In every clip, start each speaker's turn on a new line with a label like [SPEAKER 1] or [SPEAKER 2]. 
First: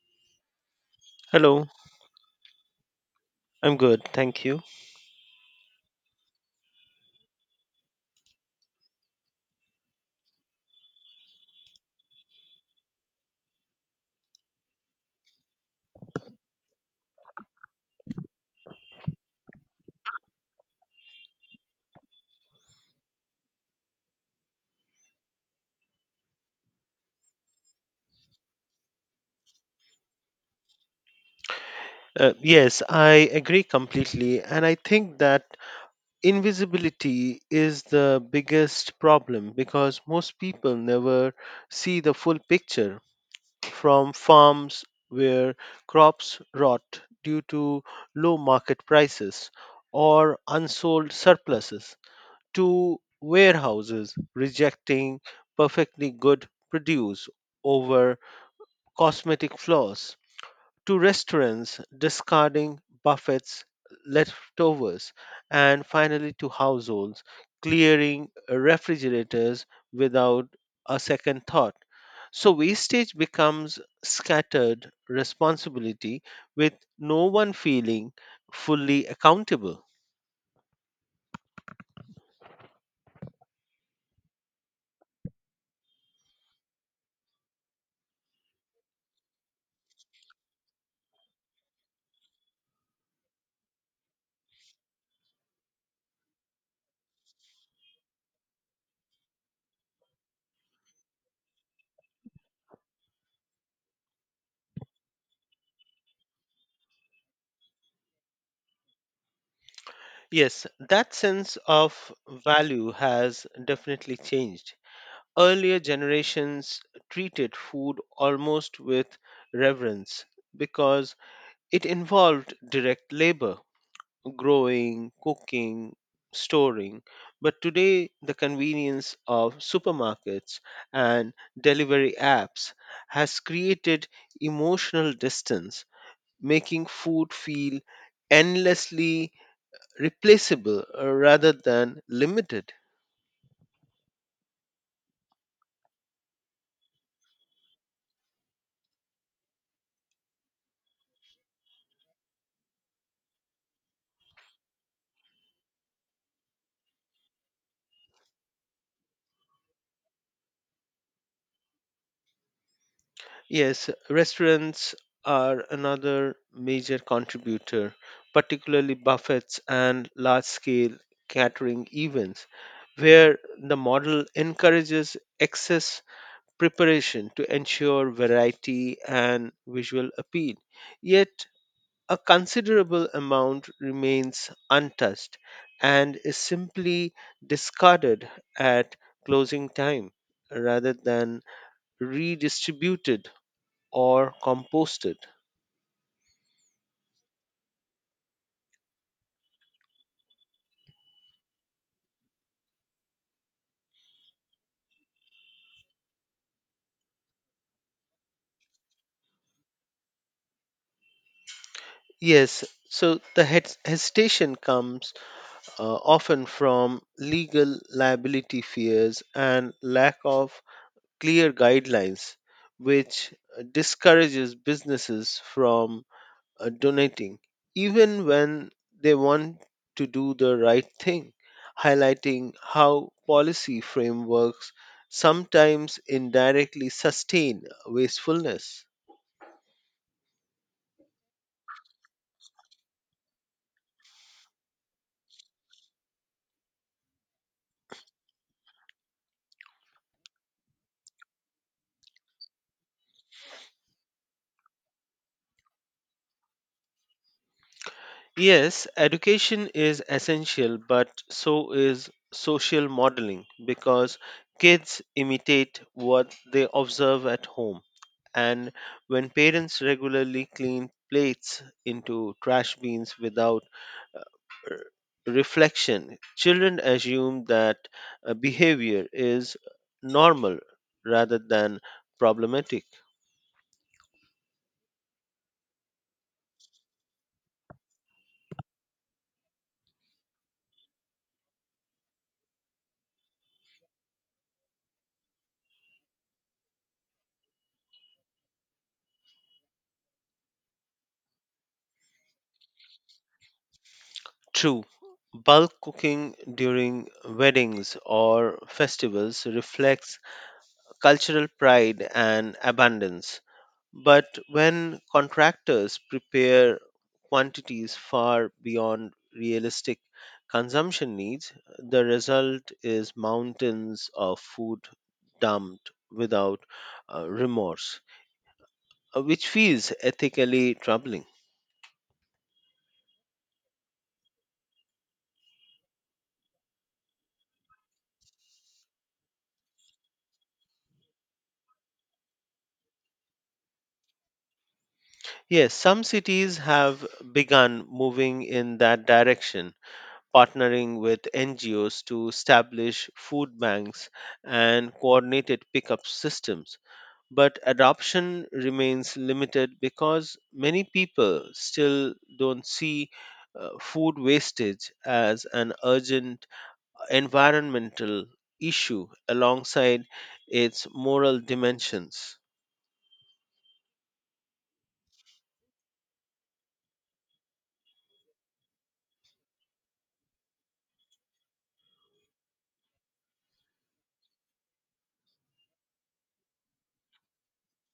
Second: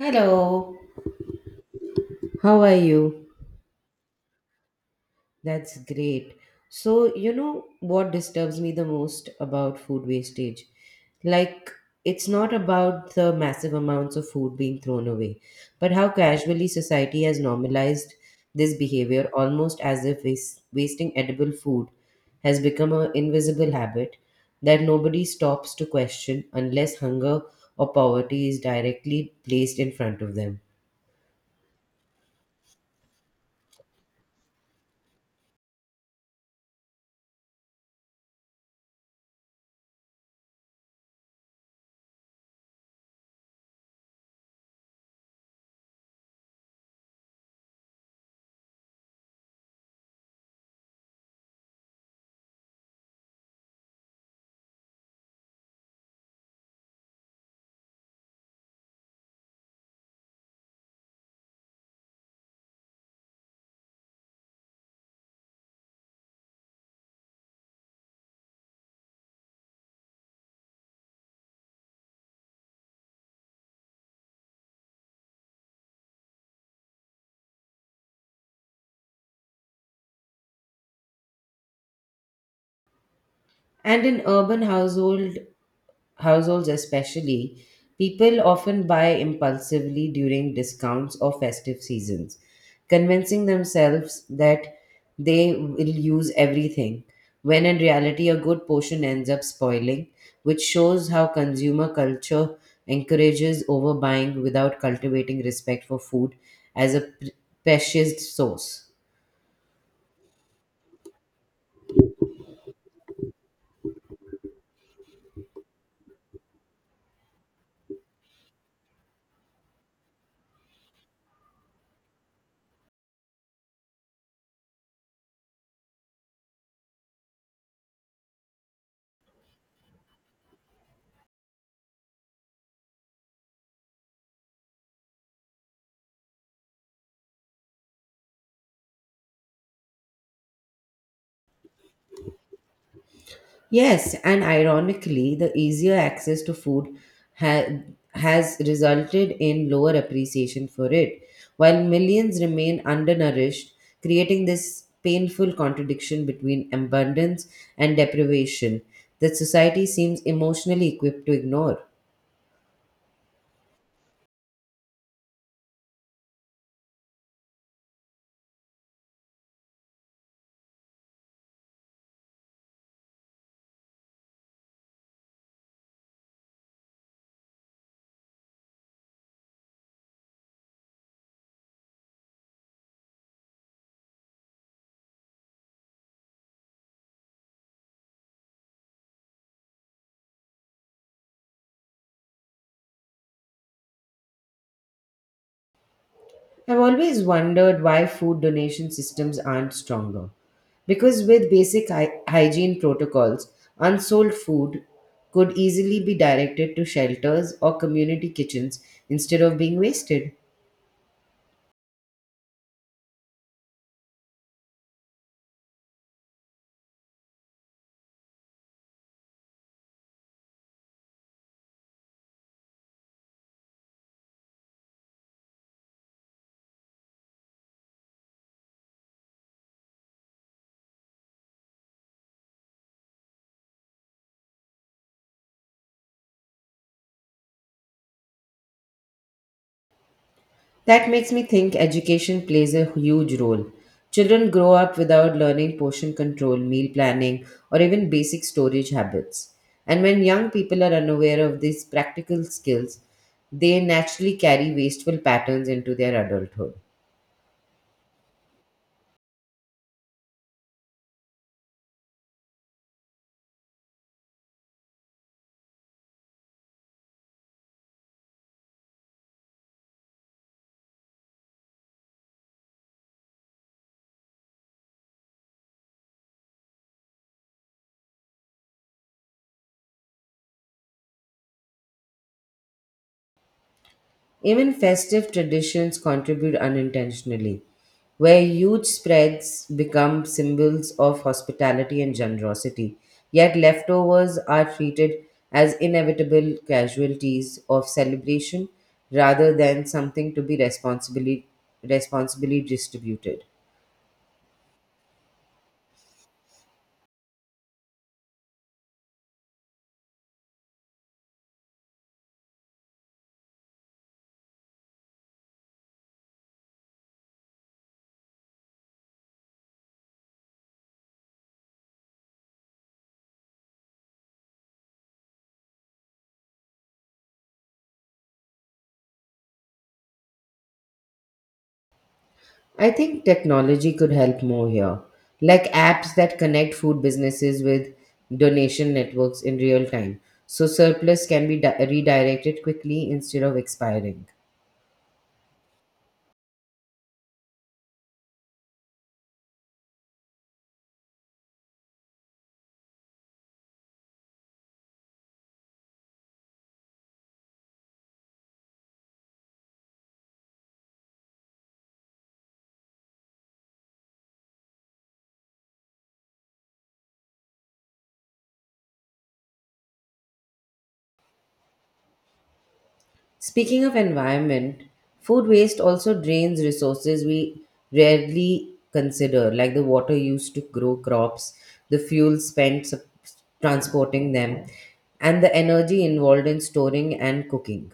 [SPEAKER 1] Hello,
[SPEAKER 2] Hello,
[SPEAKER 1] how are you?
[SPEAKER 2] I'm good, thank you.
[SPEAKER 1] That's great. So, you know what disturbs me the most about food wastage? Like, it's not about the massive amounts of food being thrown away, but how casually society has normalized this behavior almost as if wasting edible food has become an invisible habit that stops to question unless hunger or poverty is directly placed in front of them.
[SPEAKER 2] Yes, I agree completely. And I think that invisibility is the biggest problem because most people never see the full picture from farms where crops rot due to low market prices or unsold surpluses to warehouses rejecting perfectly good produce over cosmetic flaws to restaurants discarding buffets, leftovers, and finally to households clearing refrigerators without a second thought. So wastage becomes scattered responsibility with no one feeling fully accountable.
[SPEAKER 1] And in urban households especially, people often buy impulsively during discounts or festive seasons, convincing themselves that they will use everything, when in reality, a good portion ends up spoiling, which shows how consumer culture encourages overbuying without cultivating respect for food as a precious source.
[SPEAKER 2] Yes, that sense of value has definitely changed. Earlier generations treated food almost with reverence because it involved direct labor, growing, cooking, storing. But today, the convenience of supermarkets and delivery apps has created emotional distance, making food feel endlessly replaceable rather than limited.
[SPEAKER 1] Yes, and ironically, the easier access to food ha- has resulted in lower appreciation for it, while millions remain undernourished, creating this painful contradiction between abundance and deprivation that society seems emotionally equipped to ignore.
[SPEAKER 2] Yes, restaurants are another major contributor, particularly buffets and large scale catering events, where the model encourages excess preparation to ensure variety and visual appeal. Yet, a considerable amount remains untouched and is simply discarded at closing time rather than redistributed or composted.
[SPEAKER 1] I've always wondered why food donation systems aren't stronger. Because with basic hygiene protocols, unsold food could easily be directed to shelters or community kitchens instead of being wasted.
[SPEAKER 2] Yes, so the hesitation comes often from legal liability fears and lack of clear guidelines, which discourages businesses from donating, even when they want to do the right thing, highlighting how policy frameworks sometimes indirectly sustain wastefulness.
[SPEAKER 1] That makes me think education plays a huge role. Children grow up without learning portion control, meal planning, or even basic storage habits. And when young people are unaware of these practical skills, they naturally carry wasteful patterns into their adulthood.
[SPEAKER 2] Yes, education is essential, but so is social modeling because kids imitate what they observe at home. And when parents regularly clean plates into trash bins without uh, reflection, children assume that behavior is normal rather than problematic.
[SPEAKER 1] Even festive traditions contribute unintentionally, where huge spreads become symbols of hospitality and generosity, yet leftovers are treated as inevitable casualties of celebration rather than something to be responsibly distributed.
[SPEAKER 2] True, bulk cooking during weddings or festivals reflects cultural pride and abundance. But when contractors prepare quantities far beyond realistic consumption needs, the result is mountains of food dumped without remorse, which feels ethically troubling.
[SPEAKER 1] I think technology could help more here, like apps that connect food businesses with donation networks in real time, so surplus can be redirected quickly instead of expiring.
[SPEAKER 2] Yes, some cities have begun moving in that direction partnering with NGOs to establish food banks and coordinated pickup systems. But adoption remains limited because many people still don't see food wastage as an urgent environmental issue alongside its moral dimensions.
[SPEAKER 1] Speaking of environment, food waste also drains resources we rarely consider, like the water used to grow crops, the fuel spent transporting them, and the energy involved in storing and cooking.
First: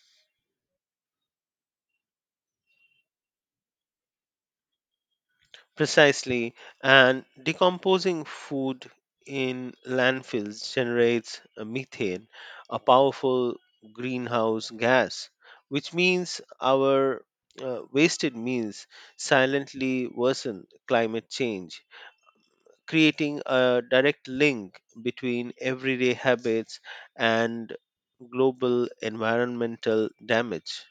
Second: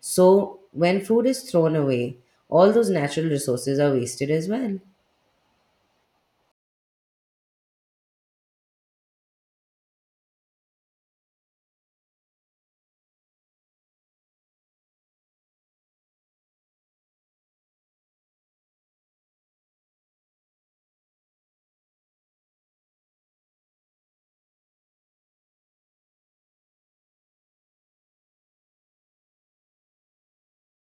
[SPEAKER 1] So, when food is thrown away, all those natural resources are wasted as well.
[SPEAKER 2] Precisely, and decomposing food in landfills generates a methane, a powerful greenhouse gas, which means our wasted meals silently worsen climate change, creating a direct link between everyday habits and global environmental damage.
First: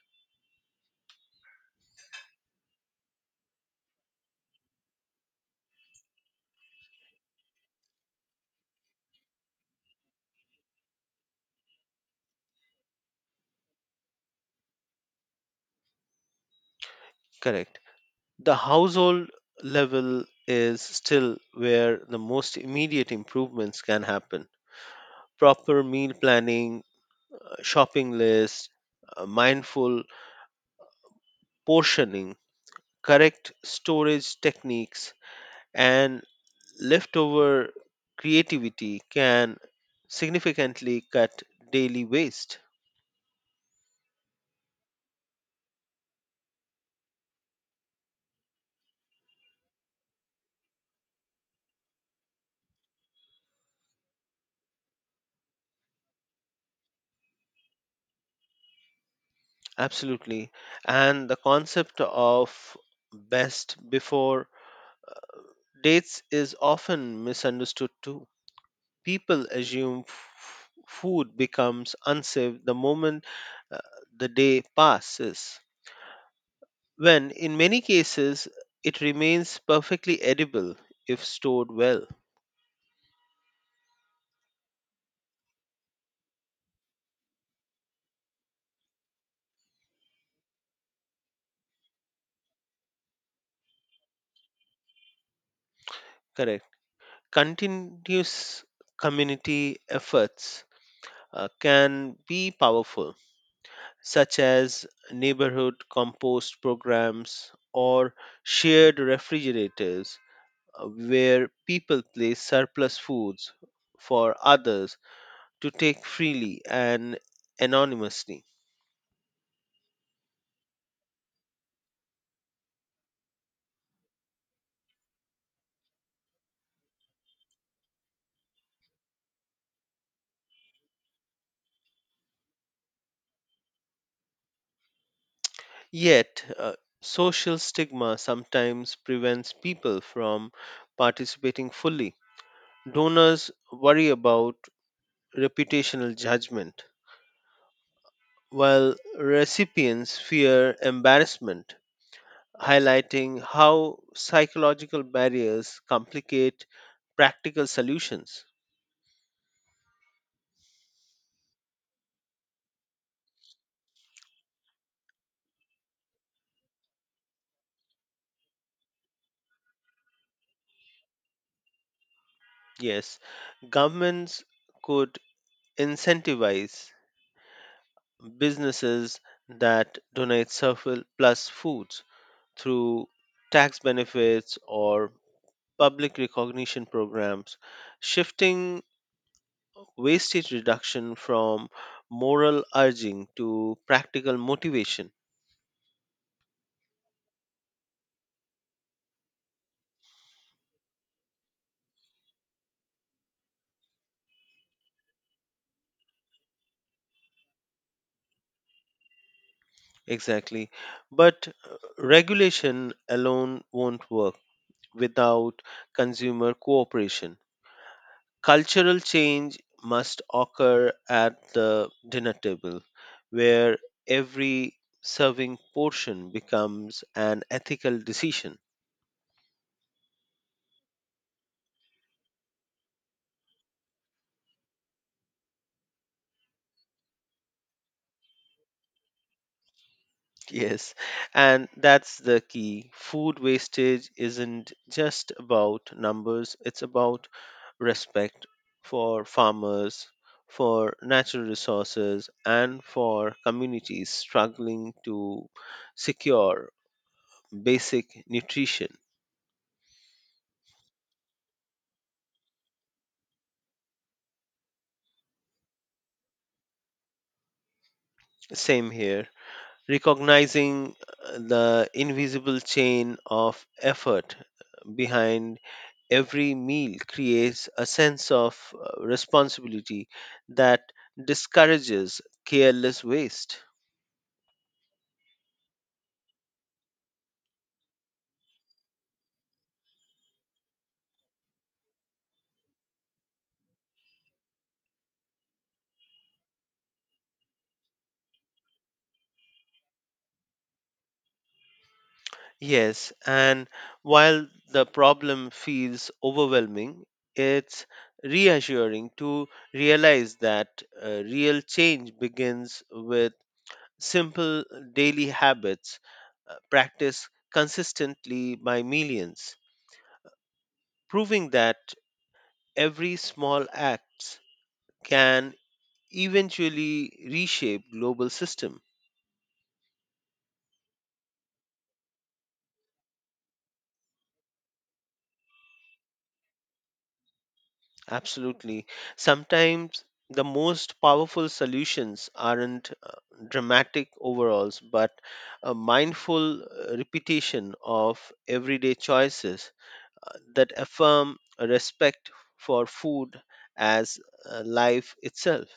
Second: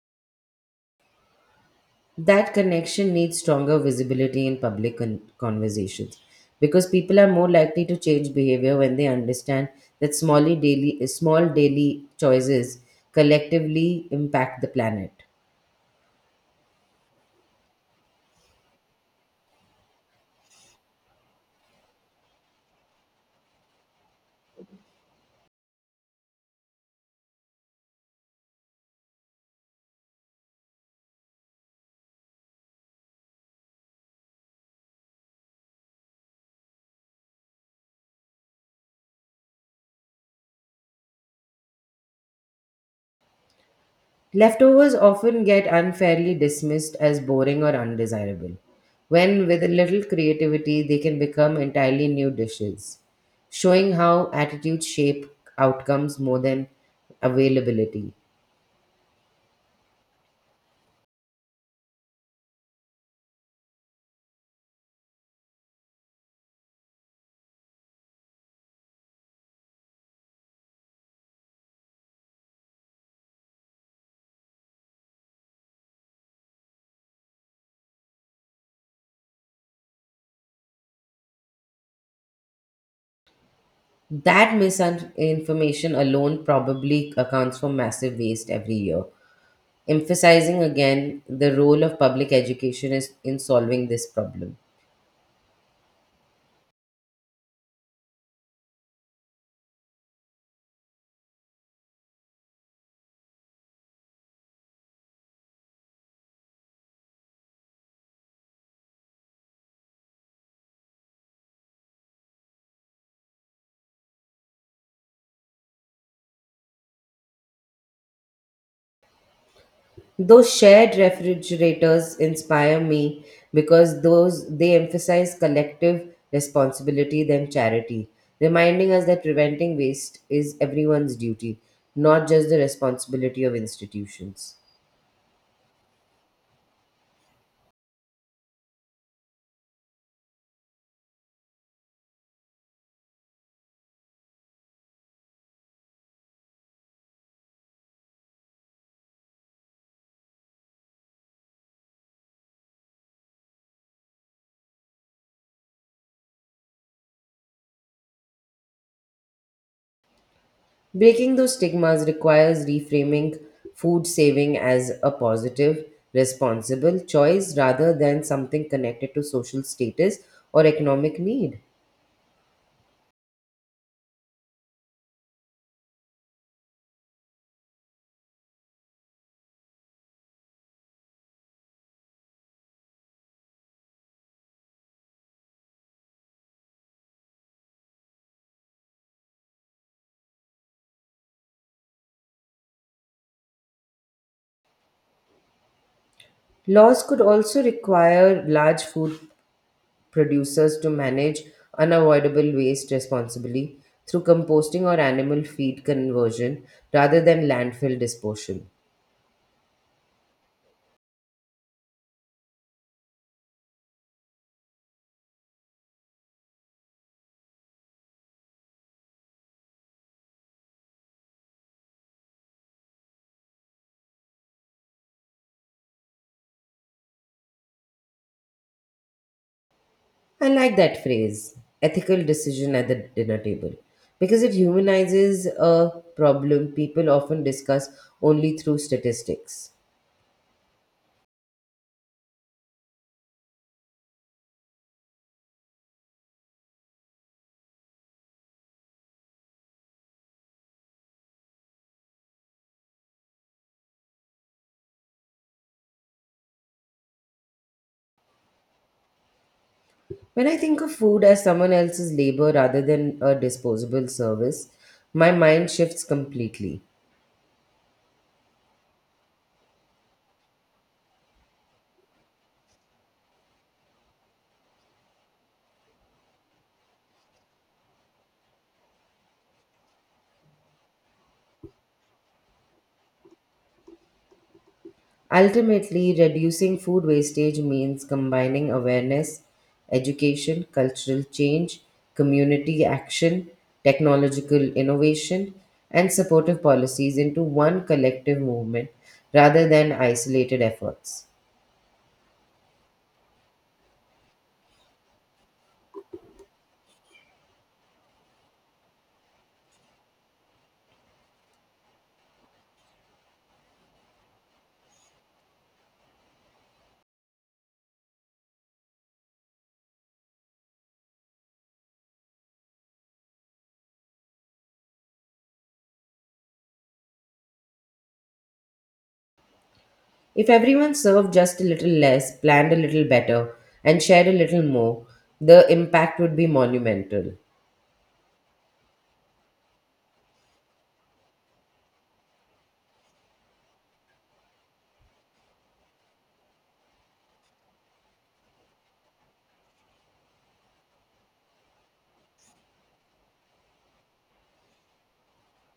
[SPEAKER 1] That connection needs stronger visibility in public conversations because people are more likely to change behavior when they understand that small daily choices collectively impact the planet.
[SPEAKER 2] Correct. The household level is still where the most immediate improvements can happen. Proper meal planning, shopping list, mindful portioning, correct storage techniques, and leftover creativity can significantly cut daily waste.
[SPEAKER 1] Leftovers often get unfairly dismissed as boring or undesirable, when with a little creativity they can become entirely new dishes, showing how attitudes shape outcomes more than availability.
[SPEAKER 2] Absolutely. And the concept of best before dates is often misunderstood too. People assume food becomes unsafe the moment uh, the day passes, when in many cases it remains perfectly edible if stored well.
[SPEAKER 1] That misinformation alone probably accounts for massive waste every year, emphasizing again the role of public education is in solving this problem.
[SPEAKER 2] Correct. Continuous community efforts can be powerful such as neighborhood compost programs or shared refrigerators, where people place surplus foods for others to take freely and anonymously.
[SPEAKER 1] Those shared refrigerators inspire me because those they emphasize collective responsibility than charity, reminding us that preventing waste is everyone's duty, not just the responsibility of institutions.
[SPEAKER 2] Yet, social stigma sometimes prevents people from participating fully. Donors worry about reputational judgment, while recipients fear embarrassment highlighting how psychological barriers complicate practical solutions.
[SPEAKER 1] Breaking those stigmas requires reframing food saving as a positive, responsible choice rather than something connected to social status or economic need.
[SPEAKER 2] Yes, governments could incentivize businesses that donate surplus foods through tax benefits or public recognition programs, shifting wastage reduction from moral urging to practical motivation.
[SPEAKER 1] Laws could also require large food producers to manage unavoidable waste responsibly through composting or animal feed conversion rather than landfill disposal.
[SPEAKER 2] Exactly. But regulation alone won't work without consumer cooperation. Cultural change must occur at the dinner table, where every serving portion becomes an ethical decision.
[SPEAKER 1] I like that phrase, ethical decision at the dinner table, because it humanizes a problem people often discuss only through statistics.
[SPEAKER 2] Yes, and that's the key. Food wastage isn't just about numbers, it's about respect for farmers, for natural resources, and for communities struggling to secure basic nutrition.
[SPEAKER 1] When I think of food as someone else's labor rather than a disposable service, my mind shifts completely.
[SPEAKER 2] Same here. Recognizing the invisible chain of effort behind every meal creates a sense of responsibility that discourages careless waste.
[SPEAKER 1] Ultimately, reducing food wastage means combining awareness, education, cultural change, community action, technological innovation, and supportive policies into one collective movement rather than isolated efforts.
[SPEAKER 2] Yes, and while the problem feels overwhelming, it's reassuring to realize that real change begins with simple daily habits practiced consistently by millions, proving that every small act can eventually reshape global system.
[SPEAKER 1] If everyone served just a little less, planned a little better, and shared a little more, the impact would be monumental.
[SPEAKER 2] Absolutely. Sometimes the most powerful solutions aren't dramatic overalls, but a mindful repetition of everyday choices that affirm a respect for food as life itself.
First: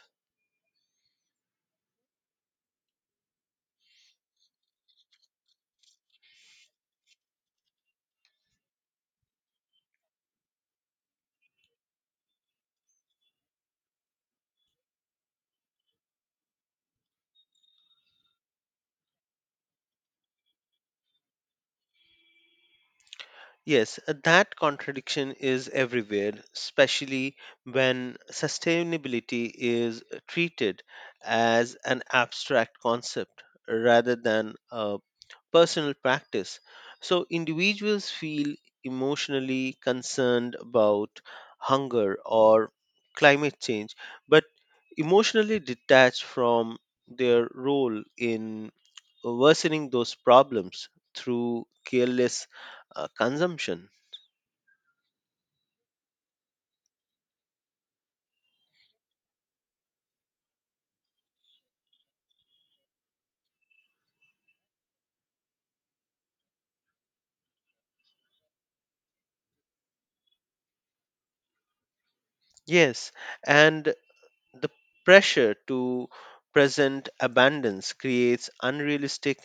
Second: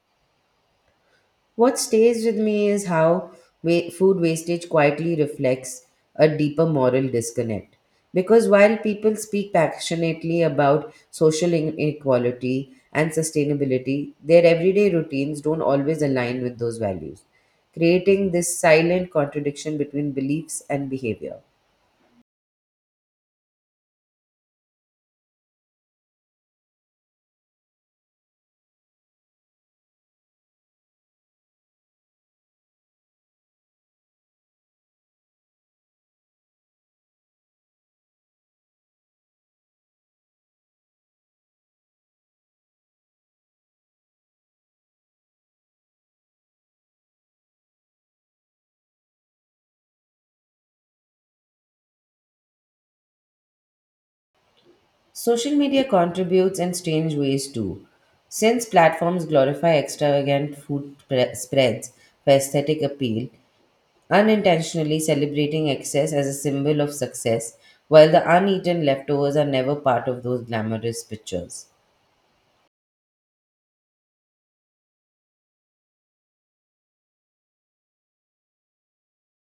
[SPEAKER 1] What stays with me is how food wastage quietly reflects a deeper moral disconnect. Because while people speak passionately about social inequality and sustainability, their everyday routines don't always align with those values, creating this silent contradiction between beliefs and behavior.
[SPEAKER 2] Yes, that contradiction is everywhere, especially when sustainability is treated as an abstract concept rather than a personal practice. So individuals feel emotionally concerned about hunger or climate change, but emotionally detached from their role in worsening those problems through careless consumption.
[SPEAKER 1] Social media contributes in strange ways too. Since platforms glorify extravagant spreads for aesthetic appeal, unintentionally celebrating excess as a symbol of success, while the uneaten leftovers are never part of those glamorous pictures.
[SPEAKER 2] Yes, and the pressure to present abundance creates unrealistic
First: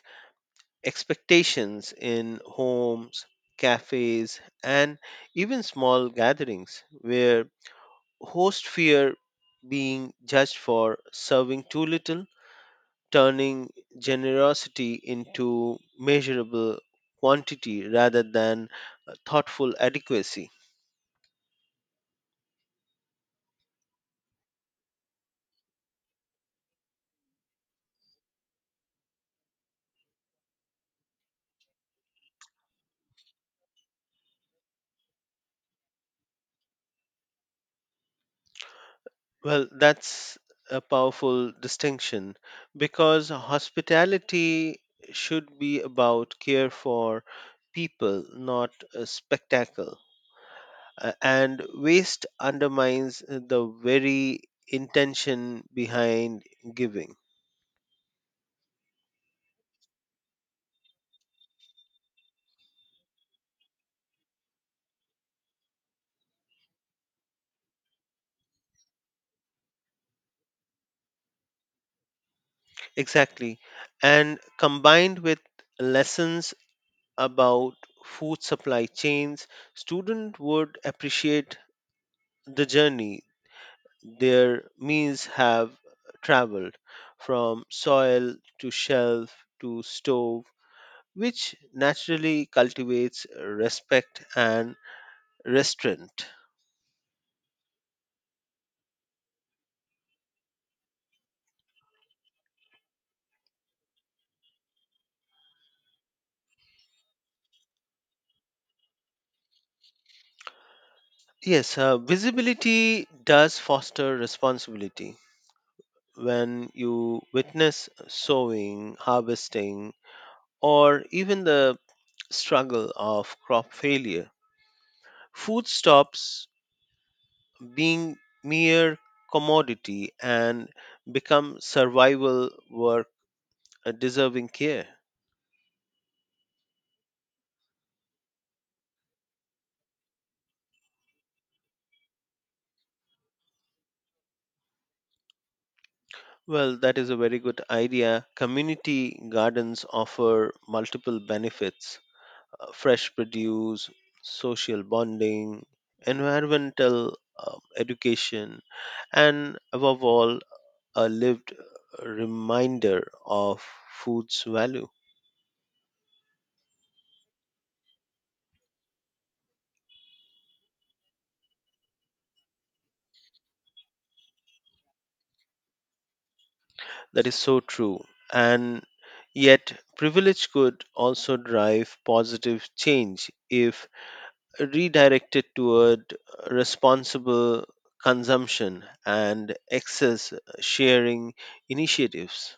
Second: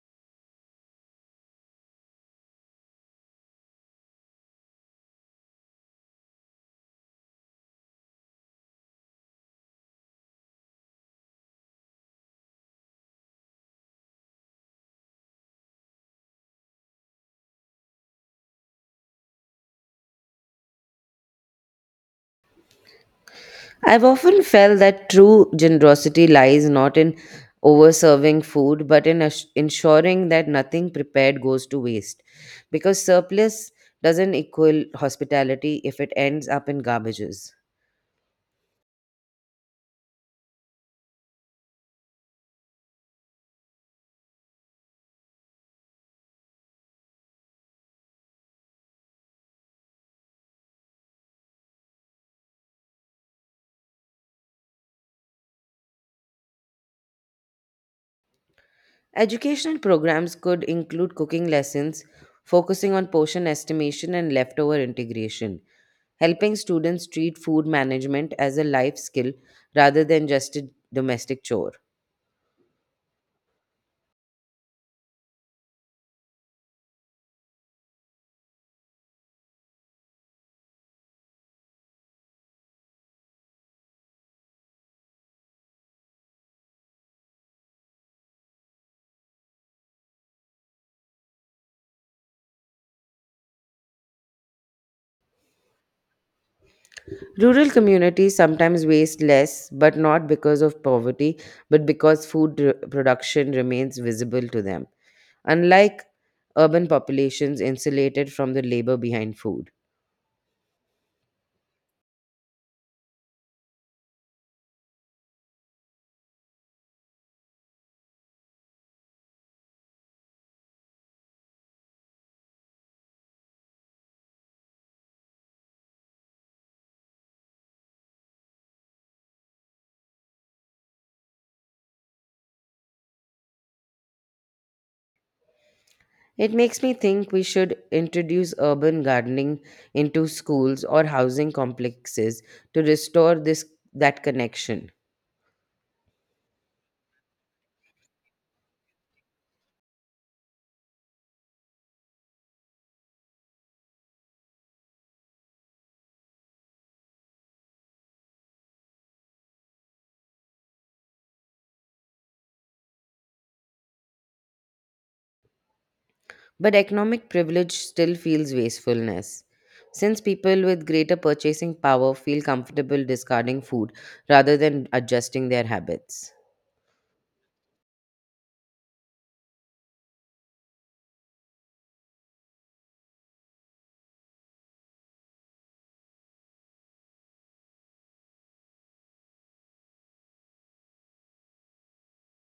[SPEAKER 2] expectations in homes, cafes, and even small gatherings where hosts fear being judged for serving too little, turning generosity into measurable quantity rather than thoughtful adequacy.
[SPEAKER 1] I've often felt that true generosity lies not in overserving food, but in ensuring that nothing prepared goes to waste. Because surplus doesn't equal hospitality if it ends up in garbages.
[SPEAKER 2] Well, that's a powerful distinction because hospitality should be about care for people, not a spectacle. And waste undermines the very intention behind giving.
[SPEAKER 1] Educational programs could include cooking lessons focusing on portion estimation and leftover integration, helping students treat food management as a life skill rather than just a domestic chore.
[SPEAKER 2] Exactly. And combined with lessons about food supply chains, student would appreciate the journey their meals have traveled from soil to shelf to stove, which naturally cultivates respect and restraint.
[SPEAKER 1] Rural communities sometimes waste less, but not because of poverty, but because food production remains visible to them, unlike urban populations insulated from the labor behind food.
[SPEAKER 2] Yes, visibility does foster responsibility. When you witness sowing, harvesting, or even the struggle of crop failure, food stops being mere commodity and become survival work deserving care.
[SPEAKER 1] It makes me think we should introduce urban gardening into schools or housing complexes to restore this that connection.
[SPEAKER 2] Well, that is a very good idea. Community gardens offer multiple benefits fresh produce, social bonding, environmental education, and above all, a lived reminder of food's value.
[SPEAKER 1] But economic privilege still feels wastefulness. Since people with greater purchasing power feel comfortable discarding food rather than adjusting their habits.
[SPEAKER 2] That is so true. And yet, privilege could also drive positive change if redirected toward responsible consumption and excess sharing initiatives.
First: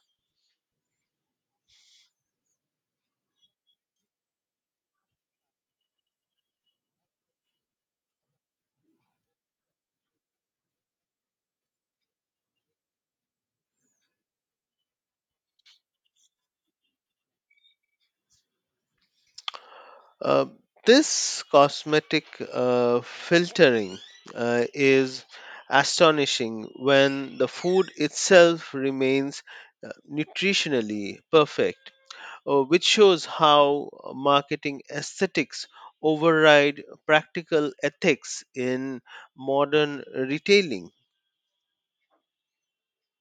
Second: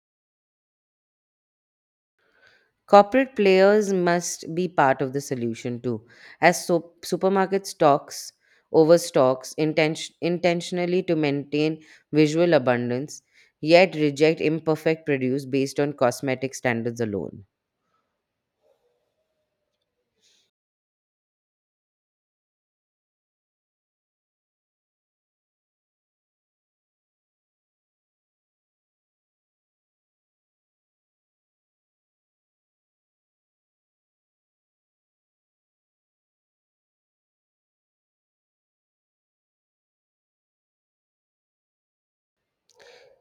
[SPEAKER 1] Corporate players must be part of the solution too, as supermarket stocks overstocks intentionally to maintain visual abundance, yet reject imperfect produce based on cosmetic standards alone.
[SPEAKER 2] Uh, this cosmetic filtering is astonishing when the food itself remains nutritionally perfect which shows how marketing aesthetics override practical ethics in modern retailing.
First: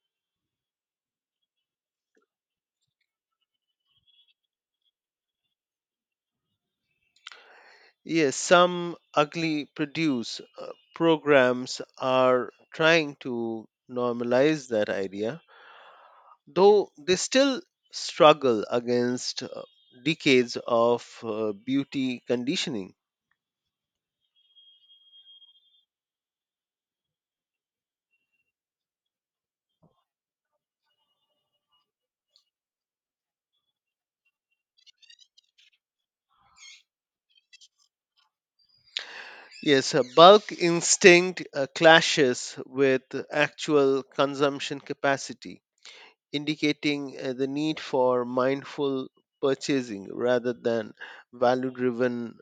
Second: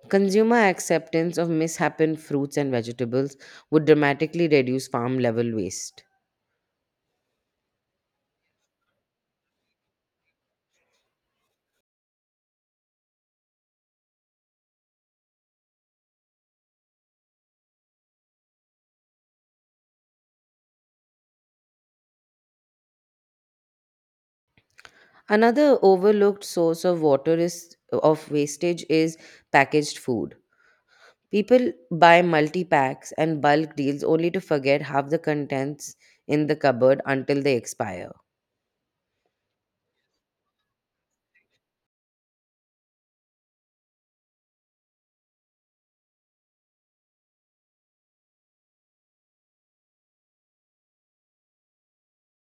[SPEAKER 1] Consumer acceptance of mishappen fruits and vegetables would dramatically reduce farm level waste.
[SPEAKER 2] Yes, some ugly produce programs are trying to normalize that idea, though they still struggle against decades of beauty conditioning.
[SPEAKER 1] Another overlooked source of water is of wastage is packaged food. People buy multi packs and bulk deals only to forget half the contents in the cupboard until they expire.
[SPEAKER 2] Yes, bulk instinct clashes with actual consumption capacity indicating the need for mindful purchasing rather than value driven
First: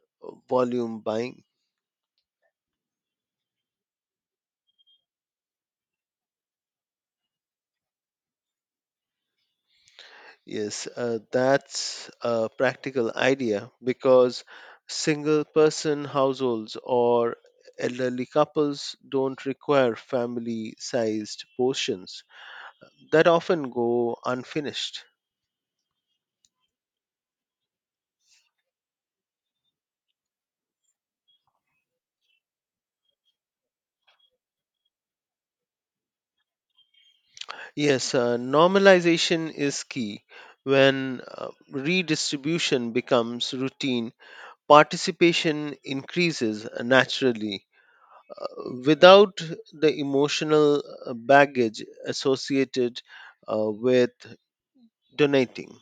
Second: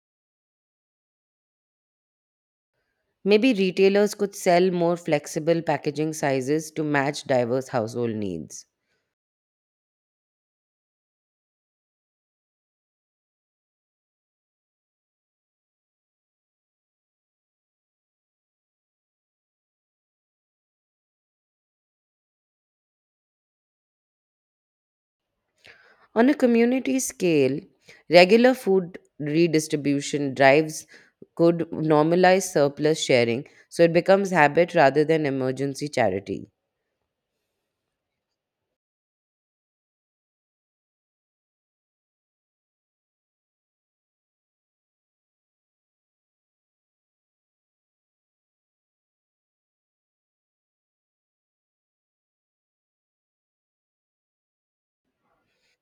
[SPEAKER 2] volume buying.
[SPEAKER 1] Maybe retailers could sell more flexible packaging sizes to match diverse household needs.
[SPEAKER 2] Yes, that's a practical idea because single person households or elderly couples don't require family sized portions that often go unfinished.
[SPEAKER 1] On a community scale, regular food redistribution drives could normalize surplus sharing so it becomes habit rather than emergency charity.
[SPEAKER 2] Yes, normalization is key when redistribution becomes routine participation increases naturally uh, without the emotional baggage associated with donating.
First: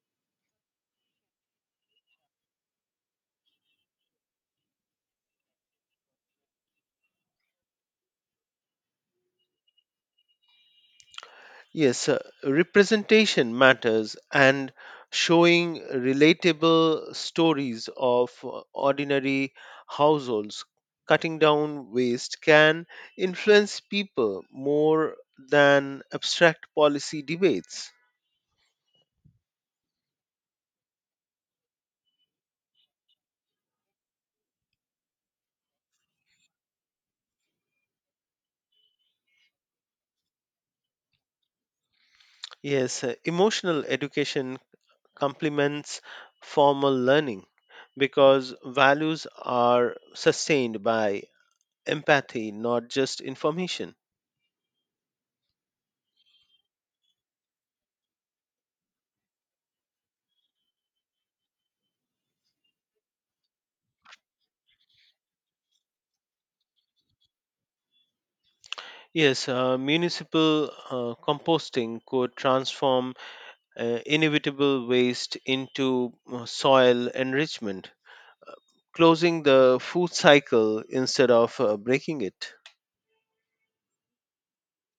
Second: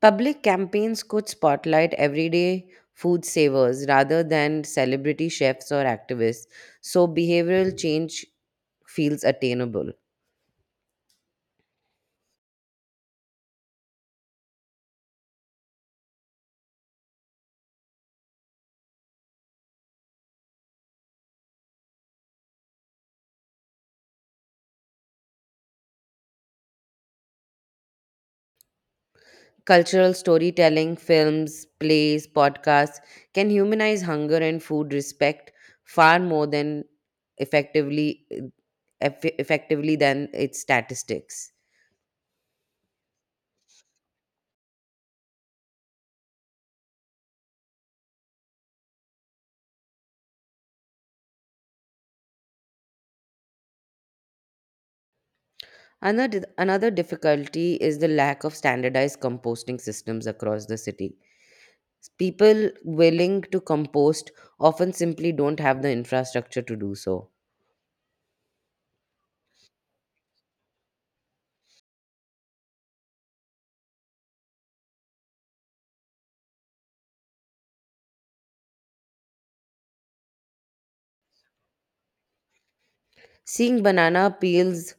[SPEAKER 1] Public campaigns could spotlight everyday food savers rather than celebrity chefs or activists, so behavioral change feels attainable.
[SPEAKER 2] Yes, representation matters and showing relatable stories of ordinary households cutting down waste can influence people more than abstract policy debates.
[SPEAKER 1] Cultural storytelling, films, plays, podcasts can humanize hunger and food respect far more than effectively effectively than its statistics.
[SPEAKER 2] Yes, emotional education complements formal learning because values are sustained by empathy, not just information.
[SPEAKER 1] Another difficulty is the lack of standardized composting systems across the city. People willing to compost often simply don't have the infrastructure to do so.
[SPEAKER 2] Yes, municipal composting could transform inevitable waste into soil enrichment, closing the food cycle instead of breaking it.
[SPEAKER 1] Seeing banana peels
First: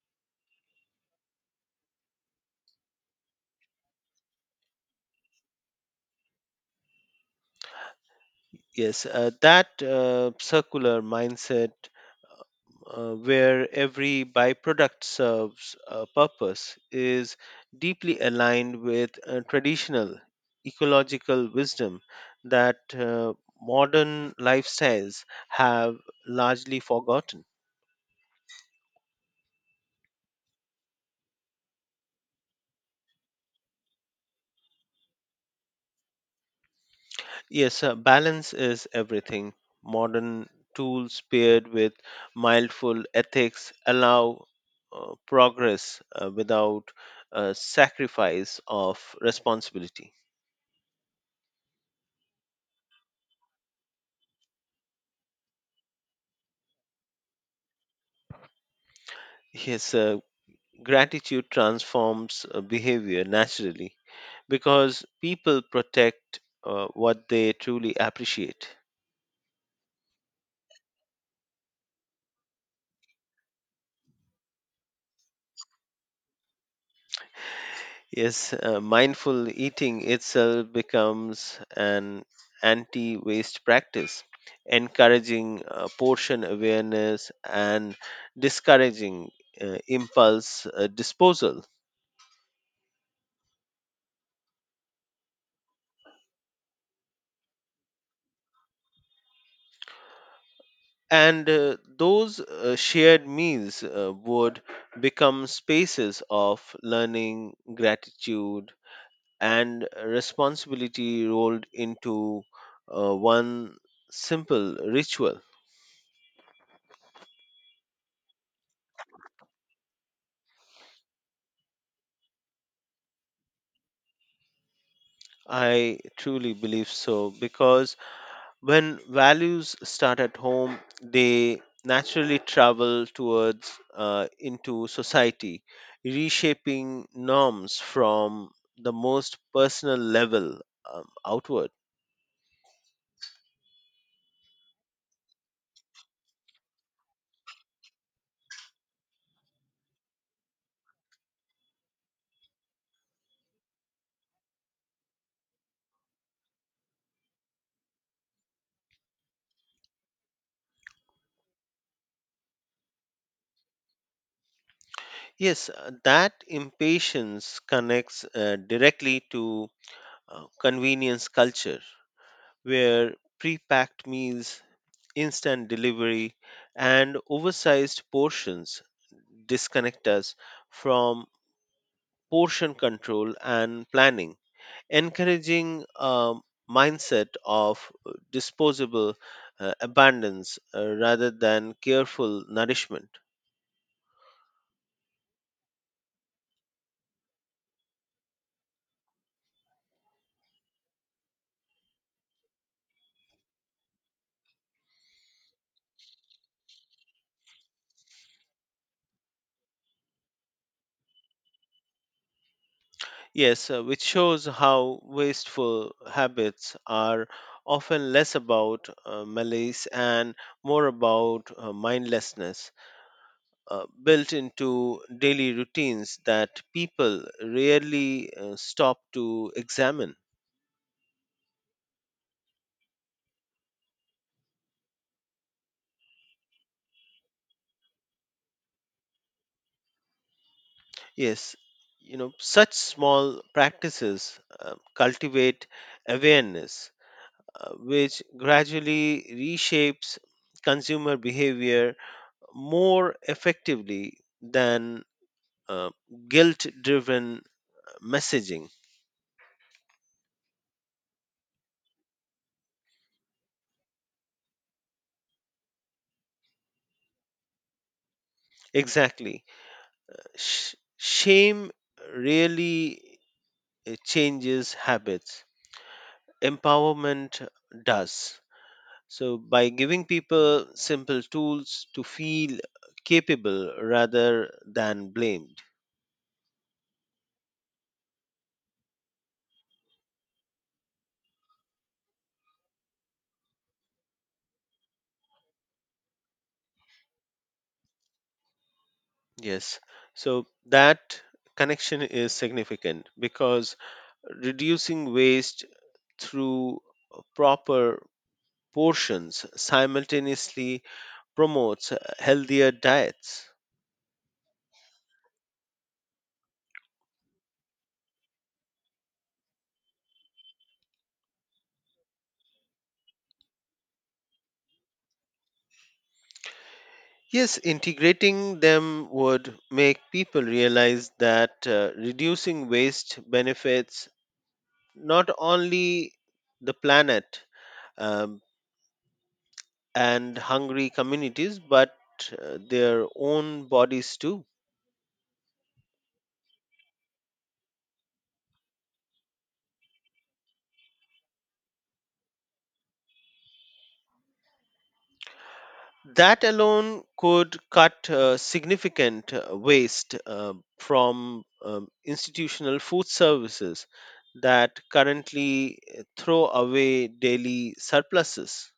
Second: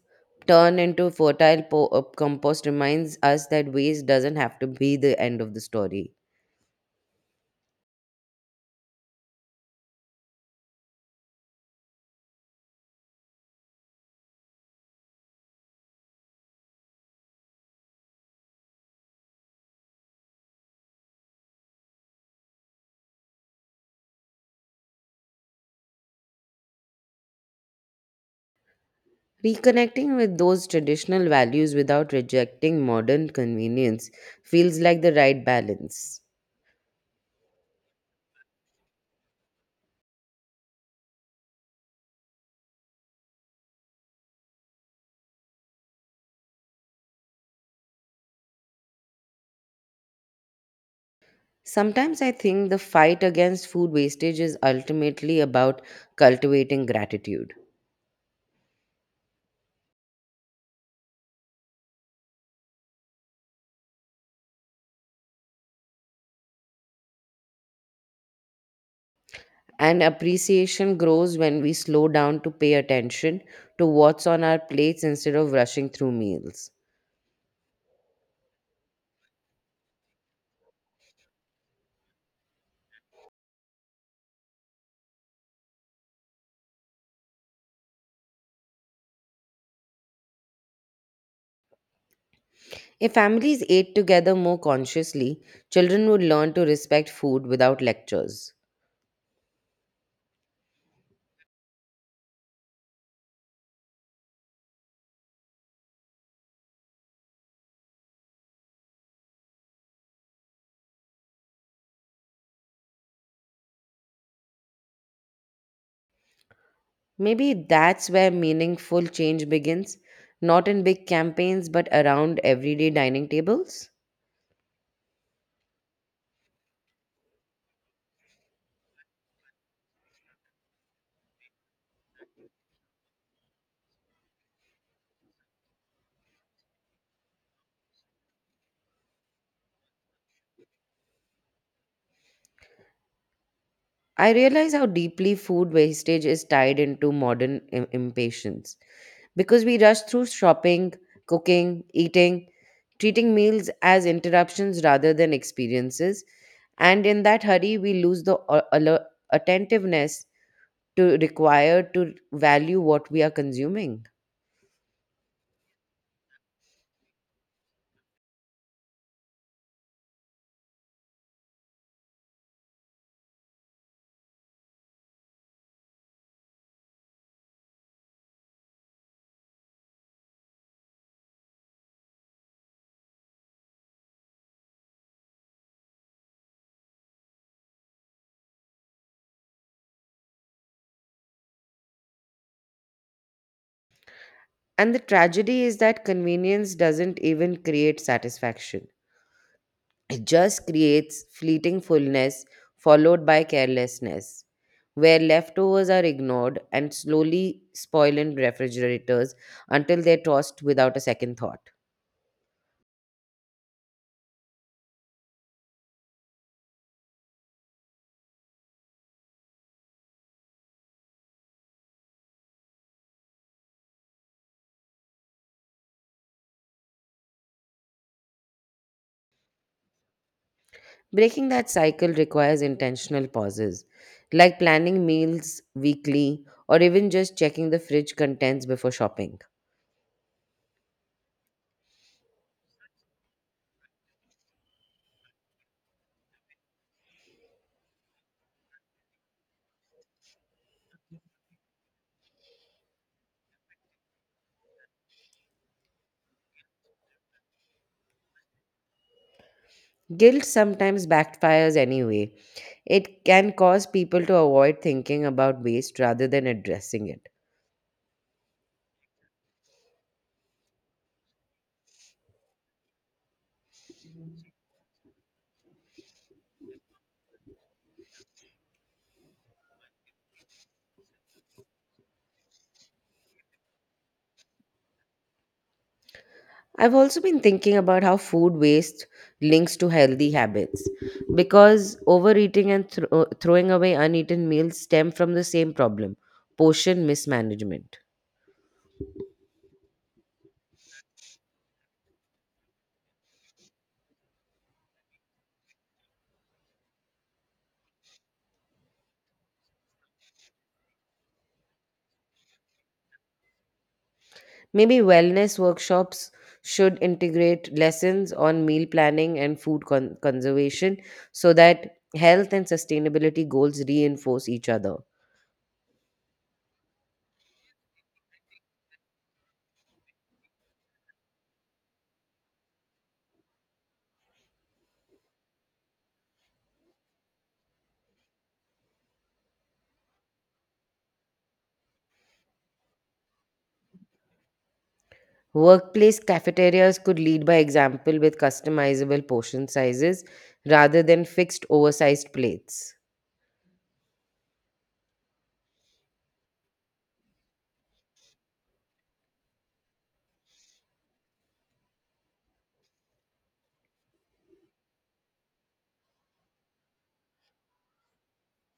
[SPEAKER 1] turn into fertile compost reminds us that waste doesn't have to be the end of the story.
[SPEAKER 2] Yes, that circular mindset where every byproduct serves a purpose is deeply aligned with traditional ecological wisdom that modern lifestyles have largely forgotten.
[SPEAKER 1] Reconnecting with those traditional values without rejecting modern convenience feels like the right balance.
[SPEAKER 2] Yes, balance is everything. Modern tools paired with mindful ethics allow progress without sacrifice of responsibility.
[SPEAKER 1] Sometimes I think the fight against food wastage is ultimately about cultivating gratitude.
[SPEAKER 2] Yes, gratitude transforms behavior naturally because people protect what they truly appreciate.
[SPEAKER 1] And appreciation grows when we slow down to pay attention to what's on our plates instead of rushing through meals.
[SPEAKER 2] Yes, mindful eating itself becomes an anti waste practice, encouraging portion awareness and discouraging impulse disposal.
[SPEAKER 1] If families ate together more consciously, children would learn to respect food without lectures.
[SPEAKER 2] And those shared meals would become spaces of learning, gratitude, and responsibility rolled into one simple ritual.
[SPEAKER 1] Maybe that's where meaningful change begins, not in big campaigns but around everyday dining tables.
[SPEAKER 2] I truly believe so because when values start at home, they naturally travel towards into society, reshaping norms from the most personal level outward.
[SPEAKER 1] I realize how deeply food wastage is tied into modern impatience because we rush through shopping, cooking, eating, treating meals as interruptions rather than experiences. And in that hurry, we lose the attentiveness to require to value what we are consuming.
[SPEAKER 2] Yes, that impatience connects directly to convenience culture where pre-packed meals, instant delivery, and oversized portions disconnect us from portion control and planning, encouraging a mindset of disposable abundance rather than careful nourishment.
[SPEAKER 1] And the tragedy is that convenience doesn't even create satisfaction. It just creates fleeting fullness followed by carelessness, where leftovers are ignored and slowly spoil in refrigerators until they're tossed without a second thought.
[SPEAKER 2] Yes, which shows how wasteful habits are often less about malice and more about mindlessness. Built into daily routines that people rarely stop to examine.
[SPEAKER 1] Breaking that cycle requires intentional pauses, like planning meals weekly or even just checking the fridge contents before shopping.
[SPEAKER 2] Yes, you know, such small practices cultivate awareness, which gradually reshapes consumer behavior more effectively than uh, guilt driven messaging.
[SPEAKER 1] Guilt sometimes backfires anyway. It can cause people to avoid thinking about waste rather than addressing it.
[SPEAKER 2] Exactly. Shame really changes habits empowerment does. So, by giving people simple tools to feel capable rather than blamed.
[SPEAKER 1] I've also been thinking about how food waste links to healthy habits because overeating and throwing away uneaten meals stem from the same problem portion mismanagement.
[SPEAKER 2] Yes. So, that connection is significant because reducing waste through proper portions simultaneously promotes healthier diets.
[SPEAKER 1] Maybe wellness workshops should integrate lessons on meal planning and food conservation so that health and sustainability goals reinforce each other.
[SPEAKER 2] Yes, integrating them would make people realize that reducing waste benefits not only the planet um, and hungry communities, but their own bodies too.
[SPEAKER 1] Workplace cafeterias could lead by example with customizable portion sizes rather than fixed oversized plates.
[SPEAKER 2] That alone could cut significant waste from institutional food services that currently throw away daily surpluses.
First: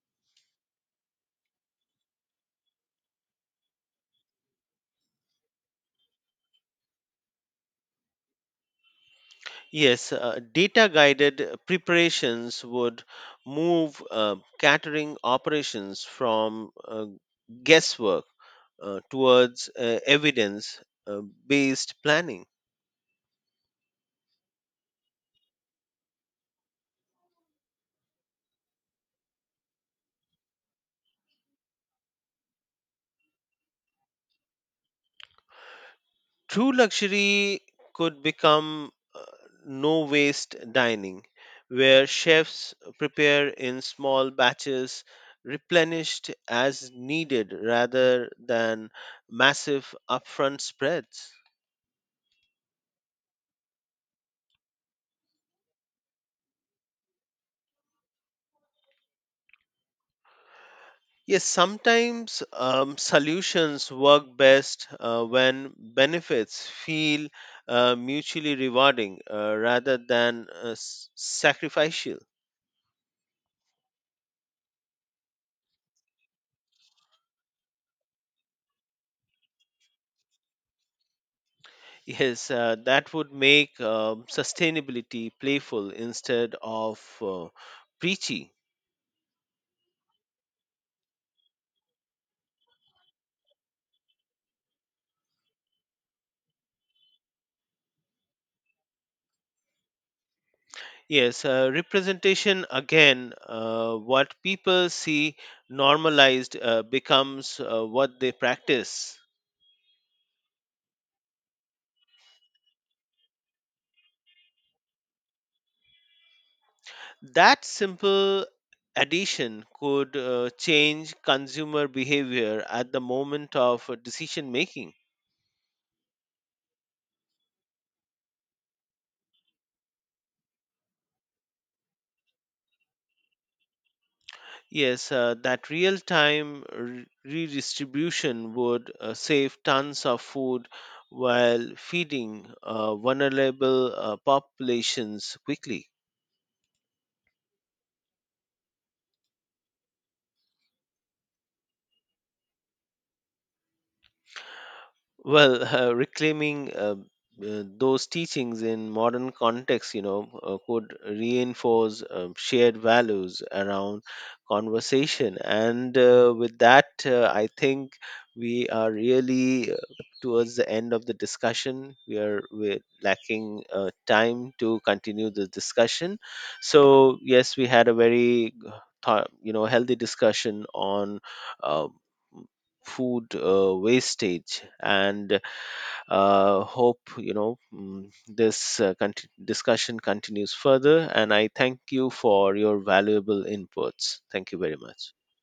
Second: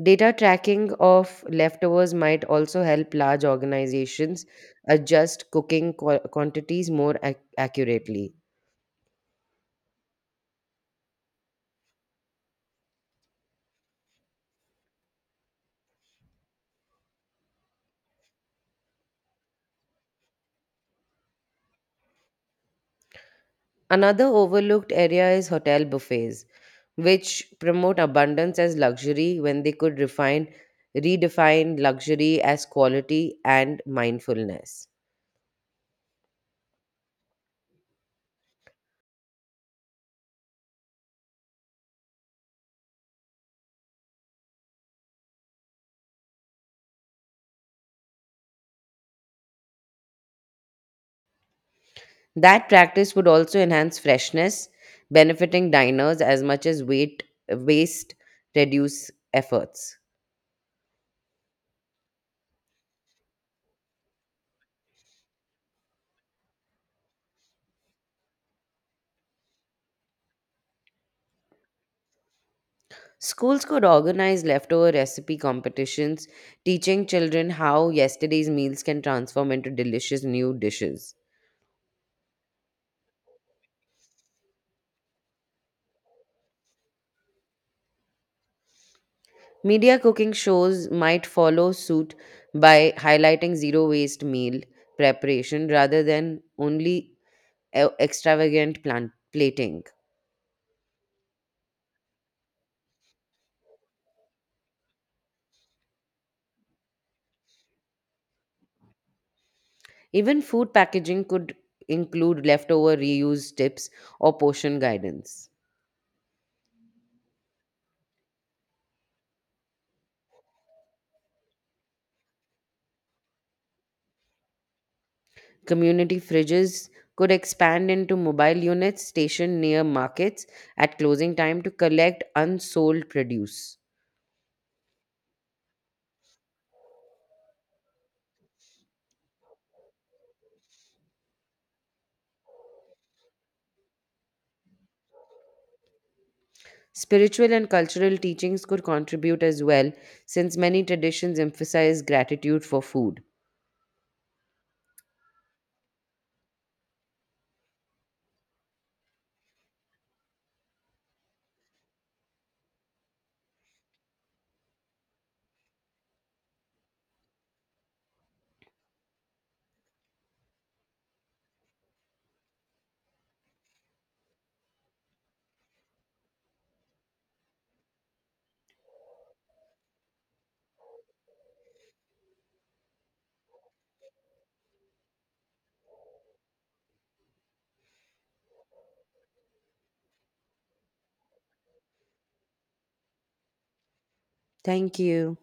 [SPEAKER 1] Data tracking of leftovers might also help large organizations adjust cooking quantities more accurately.
[SPEAKER 2] Yes, data guided preparations would move catering operations from guesswork towards evidence based planning.
[SPEAKER 1] Another overlooked area is hotel buffets, which promote abundance as luxury when they could refine redefine luxury as quality and mindfulness.
[SPEAKER 2] True luxury could become no waste dining, where chefs prepare in small batches, replenished as needed rather than massive upfront spreads.
[SPEAKER 1] That practice would also enhance freshness benefiting diners as much as weight waste reduce efforts.
[SPEAKER 2] Yes, sometimes solutions work best when benefits feel mutually rewarding rather than sacrificial.
[SPEAKER 1] Schools could organize leftover recipe competitions teaching children how yesterday's meals can transform into delicious new dishes.
[SPEAKER 2] Yes, that would make sustainability playful instead of preachy.
[SPEAKER 1] Media cooking shows might follow suit by highlighting zero waste meal preparation rather than only extravagant plant plating.
[SPEAKER 2] Yes, representation again, what people see normalized becomes what they practice.
[SPEAKER 1] Even food packaging could include leftover reuse tips or portion guidance.
[SPEAKER 2] That simple addition could change consumer behavior at the moment of decision making.
[SPEAKER 1] Community fridges could expand into mobile units stationed near markets at closing time to collect unsold produce.
[SPEAKER 2] Yes, that real time redistribution would save tons of food while feeding vulnerable populations quickly.
[SPEAKER 1] Spiritual and cultural teachings could contribute as well, since many traditions emphasize gratitude for food.
[SPEAKER 2] Well, reclaiming those teachings in modern context, you know, could reinforce shared values around conversation, and with that, I think we are really towards the end of the discussion. We're lacking time to continue the discussion. So yes, we had a very, thought, you know, healthy discussion on. Uh, Food wastage and hope you know this discussion continues further and I thank you for your valuable inputs. Thank you very
[SPEAKER 1] Thank
[SPEAKER 2] much.
[SPEAKER 1] you.